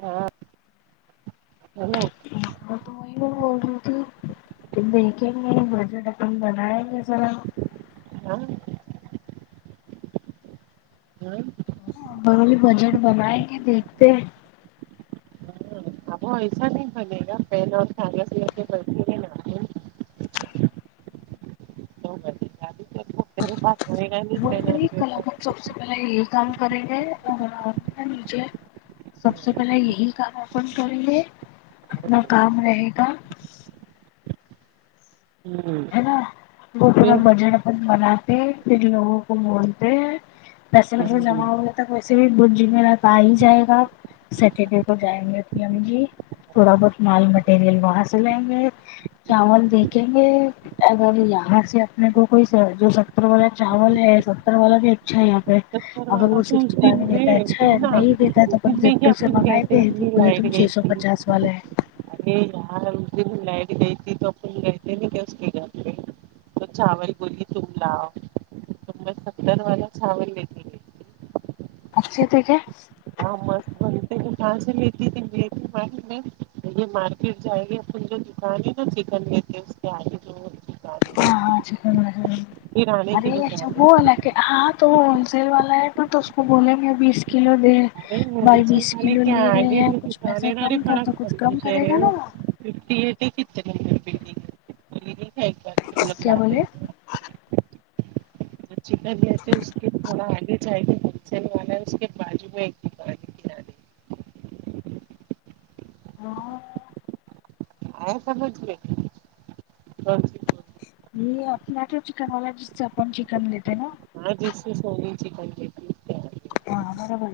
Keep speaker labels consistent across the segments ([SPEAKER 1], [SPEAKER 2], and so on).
[SPEAKER 1] ہاں ہیلو
[SPEAKER 2] میں تو وہی بھی بول رہی تھی تم مل گےمرا بجٹ اپن بنائیں گے ذرا
[SPEAKER 1] ہاں ہاں
[SPEAKER 2] ہا بگلی بجٹ بنائے گے دیکھتے ہیں
[SPEAKER 1] اب وہ ایسا نہیں چلے گا پہلے اور [inaudible] [inaudible]
[SPEAKER 2] وہری
[SPEAKER 1] پیپر
[SPEAKER 2] کلاکت سب سے پہلے یہی کام کریں گے اور او نو نیچے سب سے پہلے یہی کام اپن کریں گے اپنا کام رہے گا
[SPEAKER 1] ہوں
[SPEAKER 2] ہے نا وہ میں
[SPEAKER 1] پھر
[SPEAKER 2] بجٹ اپن بناتے پھر لوگوں کو بولتے ہیں پیسے میںسے جمع
[SPEAKER 1] ہوں
[SPEAKER 2] ہوے تک ویسے بھی بدھ جمعرات آ ہی جائے گا سیٹرڈے کو جائیں گے پی ام جی تھوڑا بہت مال مٹیریل وہاں سے لائیں گے چاول دیکھیں گے اگر یہاں سے اپنے کو کوئی جو ستر والا چاول ہے ستر والا بھی اچھا یہاں پہ
[SPEAKER 1] چکر
[SPEAKER 2] اگر
[SPEAKER 1] والا
[SPEAKER 2] وہ
[SPEAKER 1] تو اس
[SPEAKER 2] سکسٹی فائیو
[SPEAKER 1] دن
[SPEAKER 2] میں دیتا ہے اچھا
[SPEAKER 1] سننا
[SPEAKER 2] نہیں دیتا ہے تو
[SPEAKER 1] اس
[SPEAKER 2] اپن
[SPEAKER 1] دن میں کیا
[SPEAKER 2] زپٹو سے
[SPEAKER 1] اپن گئے
[SPEAKER 2] منگائیں
[SPEAKER 1] تھے
[SPEAKER 2] گے
[SPEAKER 1] اپنی
[SPEAKER 2] بولے تم
[SPEAKER 1] لائٹ
[SPEAKER 2] چھ
[SPEAKER 1] گئی
[SPEAKER 2] سو
[SPEAKER 1] تھی
[SPEAKER 2] پچاس والے ہیں
[SPEAKER 1] ارے یار لائٹ گئی تھی تو گئے تھ ن کہ اس کے گھر پہ [unintelligible] تو چاول بولے تم لاؤ اس میں ستر والا چاول لے کے گئی
[SPEAKER 2] اچھے تھے کیا
[SPEAKER 1] ج مست بتے کہاں سےتی تھیاریٹ میں یہ مار [unintelligible] پھر جائے گی جو دکان ہے نا چکن لی کے اس کے آگے ایک دکان
[SPEAKER 2] ہاں
[SPEAKER 1] ہے
[SPEAKER 2] ہاں چکن
[SPEAKER 1] کرانے
[SPEAKER 2] ارے
[SPEAKER 1] کی
[SPEAKER 2] اچھا
[SPEAKER 1] دکان ہے
[SPEAKER 2] وہ والا کہ ہاں تو ہول سیل والا ہے پر تو اس کو بولیں کہ بیس کلو دیں
[SPEAKER 1] ارے میرے
[SPEAKER 2] بھائی
[SPEAKER 1] سے
[SPEAKER 2] بیس
[SPEAKER 1] والے
[SPEAKER 2] کلو
[SPEAKER 1] کیا
[SPEAKER 2] لے رہے
[SPEAKER 1] آگے
[SPEAKER 2] ہیں
[SPEAKER 1] جو
[SPEAKER 2] کچھ
[SPEAKER 1] دکان
[SPEAKER 2] پیسے
[SPEAKER 1] ہے نا ارے
[SPEAKER 2] کم کر
[SPEAKER 1] بڑا
[SPEAKER 2] تو کچھ کم کرے
[SPEAKER 1] فرنیچر ہے
[SPEAKER 2] گا نا وہ
[SPEAKER 1] ففٹی کتنے ہیںڈگنگ ایک بار
[SPEAKER 2] کیا بولے
[SPEAKER 1] [unintelligible] جو چکن لیتے اس کے تھوڑا آگے چاہیے ہولے سیل والا ہے اس کے بجو میں دکان ہے کرانے کی
[SPEAKER 2] وہاں
[SPEAKER 1] آیا سمجھ میں کونسی
[SPEAKER 2] یہ اپنا تو چکن والا جس سے اپن چکن لیتے نا
[SPEAKER 1] ہوں، ہاں جس سے سونی چکن لیتی ہے
[SPEAKER 2] ہاں برابر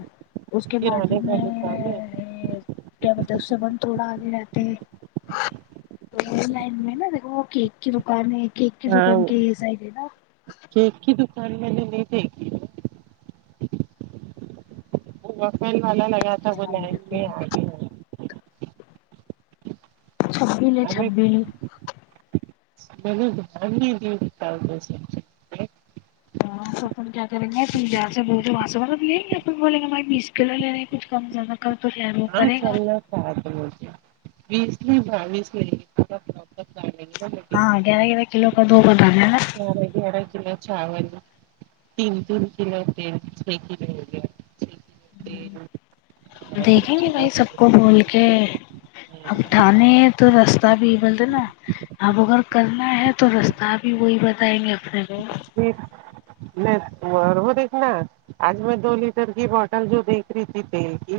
[SPEAKER 2] اس کے باجو
[SPEAKER 1] کرانے کا
[SPEAKER 2] میں
[SPEAKER 1] دکان ہے
[SPEAKER 2] کیا مطلب سبند تھوڑا آگے رہتے ہیں لائن میں نا دیکھو وہ کیک کی دکان ہے کیک کی
[SPEAKER 1] ہاں
[SPEAKER 2] دکان کے یہ سائڈ ہے نا
[SPEAKER 1] کیک کی دکان میں نے نہیں دیکھی وہ وافل والا لگا تھا وہ لائن میں آگے
[SPEAKER 2] چھبی ل چھبی
[SPEAKER 1] بہ باری دیی چالتے تھ [unintelligible]
[SPEAKER 2] ہاں تو اپن کیا کریں گے پیار سے بول وہاں سے ملب لیں گے بولیں گے بھائی بیس کلو لے رہے ہیں کچھ کم زیادہ کر تو شاید وہ
[SPEAKER 1] ہاں
[SPEAKER 2] کرے گا
[SPEAKER 1] چل اب مجھے بیس میں بس میں لیں گے نا [inaudible]
[SPEAKER 2] ہاں گیارہ گیارہ کلو کا دو بنا ہے نہ
[SPEAKER 1] بارہ گیارہ کلو چاول تین تین کلو تیل چھ کلو ہوگیا اور
[SPEAKER 2] دیکھیں گے بھائی
[SPEAKER 1] چاول
[SPEAKER 2] سب کو بول کے اب ٹھانے ہے تو رستہ بھی بولتے نا اب اگر کرنا ہے تو رستہ بھی وہی بتائیں گے اپنے کو
[SPEAKER 1] پھر نیٹورک اور وہ دیکھنا آج میں دو لیٹر کی بوٹل جو دیکھ رہی تھی تیل کی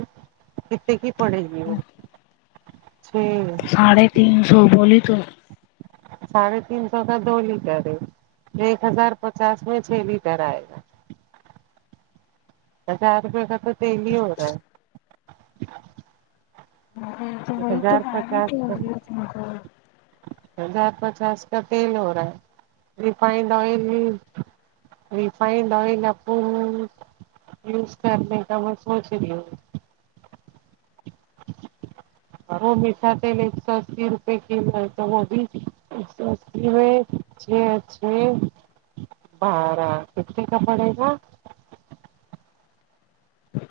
[SPEAKER 1] کتنے کی پڑے گی وہ چھ
[SPEAKER 2] ساڑھے تین سو بولی تو
[SPEAKER 1] ساڑھے تین سو کا دو لیٹر ہے ایک ہزار پچاس میں چھ لیٹر آئے گا ہزار روپئے کا تو ڈیلی ہو رہا ہے
[SPEAKER 2] ہاں [unintelligible] تو ہو تو
[SPEAKER 1] ہزار
[SPEAKER 2] آ تو
[SPEAKER 1] پچاس کا
[SPEAKER 2] مک
[SPEAKER 1] ہزار پچاس کا تیل ہو رہا ہے ریفانڈ آئل ریفانڈ آئل آپ کو یوز کرنے کا میں سوچ رہی ہوں اور وہ میٹھا تیل ایک سو اسی روپے کلو ہے تو وہ بھی ایک سو اسی میں ا چھ ا چھ بارہ کتنے کا پڑے گا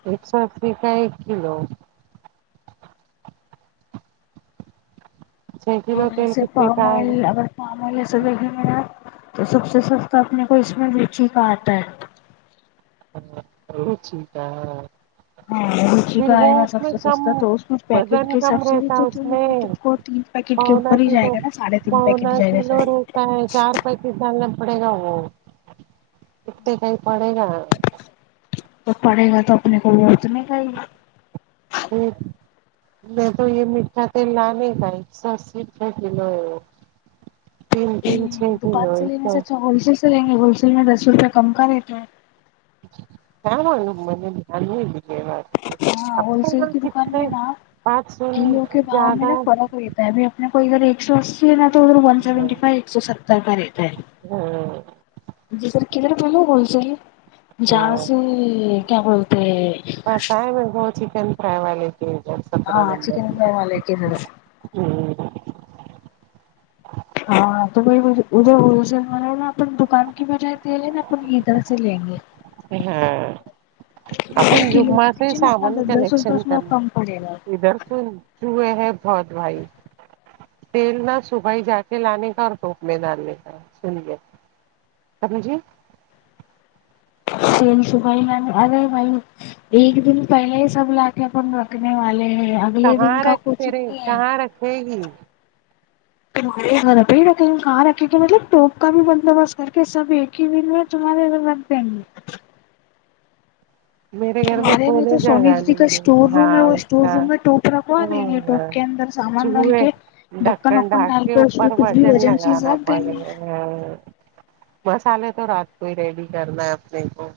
[SPEAKER 1] ایک سو اسی کا ایک کلو چھ کلو تیل
[SPEAKER 2] [inaudible]
[SPEAKER 1] کتنے کا آئے گا
[SPEAKER 2] مامول سے دیکھے میرا تو سب سے سستا اپنے کو اس میں لیچی کا آتا ہے
[SPEAKER 1] اور [unintelligible]
[SPEAKER 2] ہاں روچی
[SPEAKER 1] پھر
[SPEAKER 2] کا
[SPEAKER 1] وہ
[SPEAKER 2] آئے گا
[SPEAKER 1] اس
[SPEAKER 2] سب
[SPEAKER 1] میں
[SPEAKER 2] سے
[SPEAKER 1] کم
[SPEAKER 2] سستا تو اس میں پیکٹ
[SPEAKER 1] وزن
[SPEAKER 2] کے
[SPEAKER 1] کم
[SPEAKER 2] حساب سے بھی
[SPEAKER 1] رہتا
[SPEAKER 2] تو
[SPEAKER 1] اس
[SPEAKER 2] تم
[SPEAKER 1] میں
[SPEAKER 2] تم کو تین پیکٹ کے
[SPEAKER 1] پونا
[SPEAKER 2] اوپر ہی جائے
[SPEAKER 1] کلو
[SPEAKER 2] گا نا ساڑھے تین پیکٹ
[SPEAKER 1] پونا
[SPEAKER 2] جائے گا
[SPEAKER 1] کلو
[SPEAKER 2] شاید
[SPEAKER 1] رہتا ہے چار پینتیس سالنا پڑے گا وہ اتے کا ہی پڑے گا
[SPEAKER 2] تو پڑھے گا تو اپنے کو وه اتنے کہ ہی
[SPEAKER 1] ہمم میں تو یہ میٹھا تیل لا نہیں پایی ایک سو اسی روپے کلو ہے وہ تین تین چھ دن ہو اسکو
[SPEAKER 2] رہیں گے ہول سیل میں دس سو روپئے کم کا رہتے ہیں
[SPEAKER 1] ہاں ہاں مہینے دھیان نہیں دی یہ بات کی
[SPEAKER 2] ہاں
[SPEAKER 1] اب
[SPEAKER 2] ہول
[SPEAKER 1] تو
[SPEAKER 2] سیل
[SPEAKER 1] یہاں
[SPEAKER 2] کی دکان
[SPEAKER 1] کتنے
[SPEAKER 2] میں نا
[SPEAKER 1] بات سن
[SPEAKER 2] کلوں کے بھاؤں میں
[SPEAKER 1] زیادہ
[SPEAKER 2] نا فرق ہو پہلے اپنے کو ادھر ایک ایک سو اسی ہے نا تو ادھر ون سیونٹی فائیو ایک سو ستر کا رہتا ہے
[SPEAKER 1] ہاں
[SPEAKER 2] جی ادھر کدھر ہے ھول سیل جاں
[SPEAKER 1] ہاں
[SPEAKER 2] سے کیا بولتے
[SPEAKER 1] پتا ہے م کو چکن فرائی والے کے سترہ
[SPEAKER 2] ہاں
[SPEAKER 1] نمبر
[SPEAKER 2] چکن فرائی والے
[SPEAKER 1] میں
[SPEAKER 2] کے ادھر
[SPEAKER 1] جی
[SPEAKER 2] ہاں تو بھائی وه ادھر ہول سیل نا اپان دکان کی بجہ د لے نا اپان ادھر سے لیں گے
[SPEAKER 1] ہاں اپن
[SPEAKER 2] اپنے کلو
[SPEAKER 1] جمعہ
[SPEAKER 2] کے
[SPEAKER 1] سے ہی
[SPEAKER 2] پیچھے نا اپنا
[SPEAKER 1] سمان
[SPEAKER 2] دس دس
[SPEAKER 1] کلیکشن
[SPEAKER 2] روپئے اس میں
[SPEAKER 1] کر
[SPEAKER 2] کم پڑے گا
[SPEAKER 1] ادھر کون چئے ہے بہت بھائی تیل نہ صبحائی جا کے لانے کا اور ٹوپ میں ڈالنے کا سنیے سمجھی
[SPEAKER 2] تیل سو بھائی م [unintelligible] ارے بھائی ایک دن پہلے ہی سب لا کے اپن رکھنے والے ہیں اگلے
[SPEAKER 1] کہاں
[SPEAKER 2] دن کا
[SPEAKER 1] رکھ
[SPEAKER 2] کچھ
[SPEAKER 1] تیرے
[SPEAKER 2] نہیں ہے
[SPEAKER 1] کہاں رکھے گی
[SPEAKER 2] تہارے گھر پہ ہی رکھے کہاں رکھے کے مطلب ٹوپ کا بھی بندوبست کر کے سب ایک ہی دن میں تمہارے ادھر رکھ دینگے
[SPEAKER 1] میرے گھر میں
[SPEAKER 2] ہمارے مے تو
[SPEAKER 1] سونے
[SPEAKER 2] سونی
[SPEAKER 1] جگہ
[SPEAKER 2] دی کا
[SPEAKER 1] نہیں
[SPEAKER 2] اسٹور روم ہے
[SPEAKER 1] ہاں
[SPEAKER 2] وہ
[SPEAKER 1] اس
[SPEAKER 2] اسٹور
[SPEAKER 1] کا
[SPEAKER 2] روم میں ٹوپ رکھوا نہیں نے
[SPEAKER 1] ہاں
[SPEAKER 2] ٹوپ کے اندر سامان ڈال
[SPEAKER 1] چوہے
[SPEAKER 2] کے ڈھکن وکن ڈال کے اس کچھ بھی وزن چیز رکھ دیں گے
[SPEAKER 1] ہاں مسالے تو رات کو ہی ریڈی کرنا ہے اپنے کو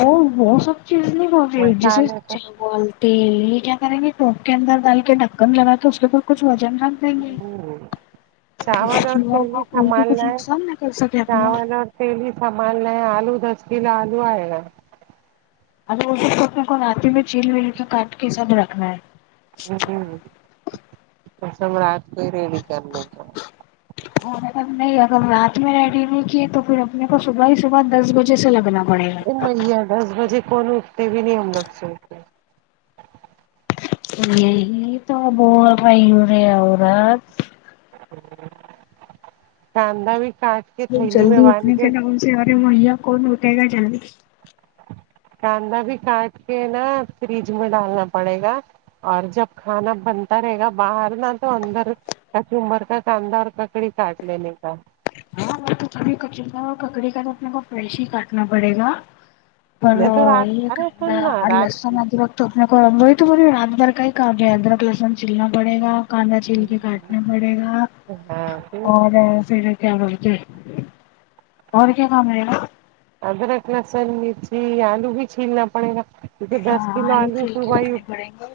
[SPEAKER 2] وہ وہ سب چیز نہیں بول رہی ہوں جیسے
[SPEAKER 1] مسالے تو
[SPEAKER 2] چاول تویہ کیا کریں گے ٹوپ کے اندر ڈال کے ڈھکن لگا کے اس کے او کچھ وزن رکھ
[SPEAKER 1] چاول اور تیلی
[SPEAKER 2] [unintelligible] کوئی بھی کچھ نقصان نہ کر سکے اپنا
[SPEAKER 1] پیلی سامان آلو دس کلو آلو اے گا
[SPEAKER 2] ا [unintelligible] وہ اپنے کو رات میں چھیل ول کے کاٹ کے سبھ رکھنا ہے
[SPEAKER 1] ہوں ہوں ہم سب رات کو ہی ریڈی کرلینگے
[SPEAKER 2] اور اگر نہیں اگر رات میں ریڈی نہیں کیے تو پھر اپنے کو صبح ہی صبح دس بجے سے لگنا پڑے گا
[SPEAKER 1] او مئیا دس بجے کون اٹھتے بھی نہیں ہم لوگ سوکے
[SPEAKER 2] یہی تو بول رہی ہوں رے عورت
[SPEAKER 1] کاندہ بھی کاٹ کے
[SPEAKER 2] ب
[SPEAKER 1] تھیلی میں
[SPEAKER 2] جلدی
[SPEAKER 1] باندھ
[SPEAKER 2] اٹھنے کے نام سے ارے مہیا کون اٹھے گا جلدی
[SPEAKER 1] کاندا بھی کاٹ کے نا فریج میں ڈالنا پڑے گا اور جب کھانا بنتا رہے گا باہر نہ تو اندر کچمبر کا کاندا اور ککڑی کاٹ لینے کا
[SPEAKER 2] ہاں تو کبھی کچمبر اور ککڑی کا تو اپنے کو فریش ہی کاٹنا پڑے گا پر
[SPEAKER 1] میں تو رات
[SPEAKER 2] یہ
[SPEAKER 1] ارے
[SPEAKER 2] کندہ
[SPEAKER 1] سن نا
[SPEAKER 2] اور
[SPEAKER 1] رات
[SPEAKER 2] لہسن ادرک تو اپنے کو وہی تو بول رہی ہوں رات بھر کا ہی کام رہیگا ادرک لسن چلنا پڑے گا کاندا چھیل کے کاٹنا پڑے گا
[SPEAKER 1] ہاں پھر
[SPEAKER 2] اور پھر کیا بول کے اور کیا کام رہے گا
[SPEAKER 1] ادرک لسن مرچی آلو بھی چھیلنا پڑے گا کیونکہ دس کلو آلو صبح ہی
[SPEAKER 2] پڑھیںگے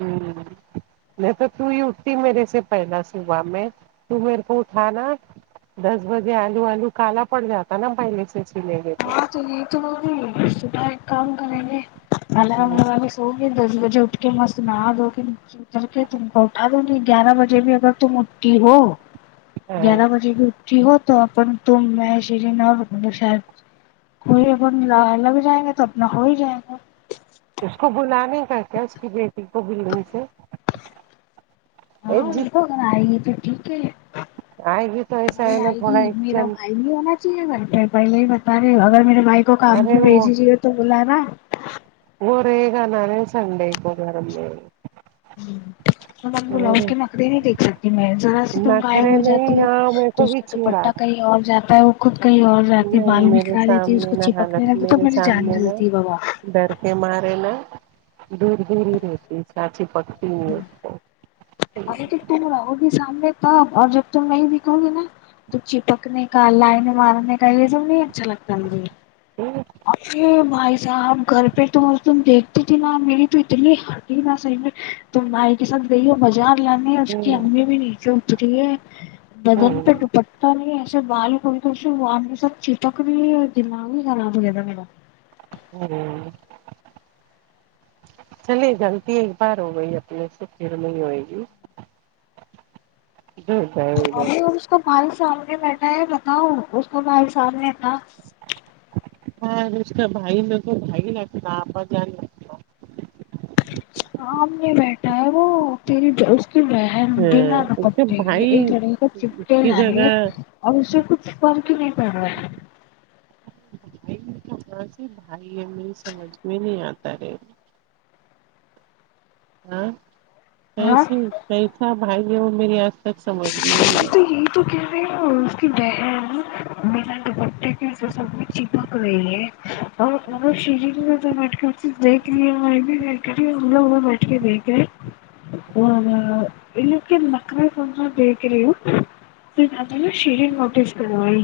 [SPEAKER 1] ہوں نہیں تو تو ہی اٹھتی میرے سے پہلا صبح میں تو میرے کو اٹھا نا دس بجے آلو آلو کالا پڑ جاتا نا پہلے سے چھیلیں گے تو
[SPEAKER 2] ہاں تو یہ تمہاری سیدھا ایک کام کرے گے الرام لگ کے میں سو یہ دس بجے اٹھ کے مست نہا دو کے نیچے کر کے تم کو اٹھا دوں گی گیارہ بجے بھی اگر تم اٹھتی ہو
[SPEAKER 1] ہاں
[SPEAKER 2] گیارہ بجے بھی اٹھتی ہو تو اپن تم میں شیری اور بشائے پورے اپن لگ جائیں گے تو اپنا ہو ہی جائے گا
[SPEAKER 1] اس کو بلانے کا کیا اس کی بیٹی کا بلنگ پہ
[SPEAKER 2] ہاں ان کو اگر آئی ہے تو ٹھیک ہے
[SPEAKER 1] آئے گی تو ایسا ہے
[SPEAKER 2] نہیں
[SPEAKER 1] نا
[SPEAKER 2] آئے گی
[SPEAKER 1] تھوڑا ایک
[SPEAKER 2] میرا
[SPEAKER 1] جن
[SPEAKER 2] بھائی بھی ہے نہ گھر پہ پہلے ہی بتا رہے ہو اگر میرے بھائی کو کام پے
[SPEAKER 1] ارے
[SPEAKER 2] بھی
[SPEAKER 1] وہ
[SPEAKER 2] بھیج رہی ہو تو بلا نا
[SPEAKER 1] وہ رہے گا نانے سنڈے کو گھر میں
[SPEAKER 2] ہوں تو
[SPEAKER 1] اور
[SPEAKER 2] بلاوز کے مکری نہیں دیکھ سکتی میں ذرا سی
[SPEAKER 1] نہ
[SPEAKER 2] تم غائب
[SPEAKER 1] کرے
[SPEAKER 2] ہو جاتی
[SPEAKER 1] نہیں
[SPEAKER 2] ہو
[SPEAKER 1] یہاں میرے
[SPEAKER 2] تو
[SPEAKER 1] کو
[SPEAKER 2] اس
[SPEAKER 1] بھی
[SPEAKER 2] کا
[SPEAKER 1] چڑا
[SPEAKER 2] دوپٹہ کہیں اور جاتا ہے وہ خود کہیں اور رات میں بال
[SPEAKER 1] نہیں میرے
[SPEAKER 2] بکھرا لیتی ہے اس
[SPEAKER 1] سامنے
[SPEAKER 2] کو
[SPEAKER 1] نہ
[SPEAKER 2] چپکنے
[SPEAKER 1] حالت
[SPEAKER 2] لگتی تو میری جان جلتی ہے بابا
[SPEAKER 1] میں مارے نا دور دور ہی رہتی اتنا چپکتی نہیں اسکو
[SPEAKER 2] ارے تو تم رہو گی سامنے تب اور جب تم نہیں دکھو گی نا تو چپکنے کا لائن مارنے کا یہ سب نہیں اچھا لگتا مجھے
[SPEAKER 1] ہوں
[SPEAKER 2] ارے بھائی صاحب گھر پہ اس دن تو تم دیکھتی تھی نا میری تو اتنی ہٹی نا صحیح میں تم بھائی کے ساتھ گئی ہو بازار لانے اس کی امی بھی نیچے اتری ہے بدن پہ دوپٹہ نہیں ایسے بال کو تو وہ ہم سب کے ساتھ چپک نہیں دماغ ہی خراب ہو گیا تھا میرا
[SPEAKER 1] ارے چلیے غلطی ایک بار ہو گئی اپنے سے پھر میں نہیں ہوئے گی ج گئے ادھر
[SPEAKER 2] ارے اب اس کا بھائی سامنے بیٹھا ہے بتاو اس کو بھائی سامنے تھا
[SPEAKER 1] ہاں اس کا بھائی میں کو تو بھائی نہیں لگتا آپا جان ہے
[SPEAKER 2] سامنے میں بیٹھا ہے وہ تیری اس کی بہن [unintelligible]
[SPEAKER 1] اس کے
[SPEAKER 2] رپٹے کی
[SPEAKER 1] بھائی
[SPEAKER 2] ایک گڑی کو چپٹے
[SPEAKER 1] کی
[SPEAKER 2] لا رہی
[SPEAKER 1] جگہ
[SPEAKER 2] ہے اور اسے کچھ فرق ہی نہیں پڑا تھا
[SPEAKER 1] بھائی تو بھائی ہے میرے سمجھ میں نہیں آتا ہے ہاں
[SPEAKER 2] ہاں
[SPEAKER 1] کیسے کیسا بھائی ہے وہ میری آج تک سمجھ میں نہیں
[SPEAKER 2] تو
[SPEAKER 1] آیا
[SPEAKER 2] یہی تو کہہ رہی ہوں اس کی بہن بنا دوپٹہ کی اسے سب میں چپک رہی ہے اور مطلب شری بھی ادھر بیٹھ کر دیکھ رہی ہے میں بھی دیکھ رہی ہوں ہم دونوں بیٹھ کے دیکھ رہے اور ان لوگوں کی نخرے ہاں ہاں دیکھ رہی ہو پھر بعد میں نا شری نوٹس کرئیے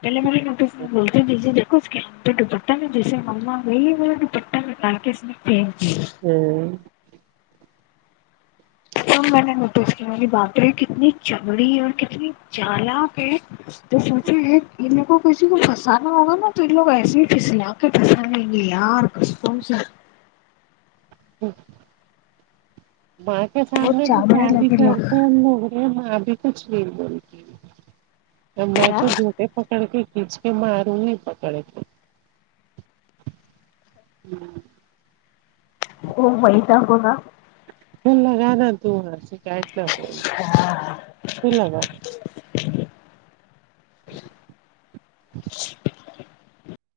[SPEAKER 2] پہلے میں نے پھر بولتی دیدی دیکھو اس کے دوپٹہ میں جیسے ماں وہی دوپٹہ کے نکال کے اس نے پھینک دیے
[SPEAKER 1] آیا ہوں
[SPEAKER 2] جب میں نے نوٹس کیا باپرے کتنی چگڑی اور کتنی چالک ہے تو سوچے ہے ان کو کسی کو پھنسانا ہوگا نا تو ان لوگ ایسے ہی پھسلا کے پھنسا لیں گے یار [unintelligible]
[SPEAKER 1] ماں کے
[SPEAKER 2] بہت
[SPEAKER 1] سامنے بھی
[SPEAKER 2] چاولڑے
[SPEAKER 1] کیا بھی
[SPEAKER 2] لگے لوگ
[SPEAKER 1] کرتے ہیں وہ لوگ یہ ماں بھی کچھ نہیں بولتی میں
[SPEAKER 2] کیا
[SPEAKER 1] تو دو یہ پکڑ کے کھیچ کے ماروں گی پکڑ کے ہ [inaudible]
[SPEAKER 2] او بیٹھا ہو گا
[SPEAKER 1] دل لگانا دوہا شکایت کیا ہے
[SPEAKER 2] [inaudible]
[SPEAKER 1] دل لگا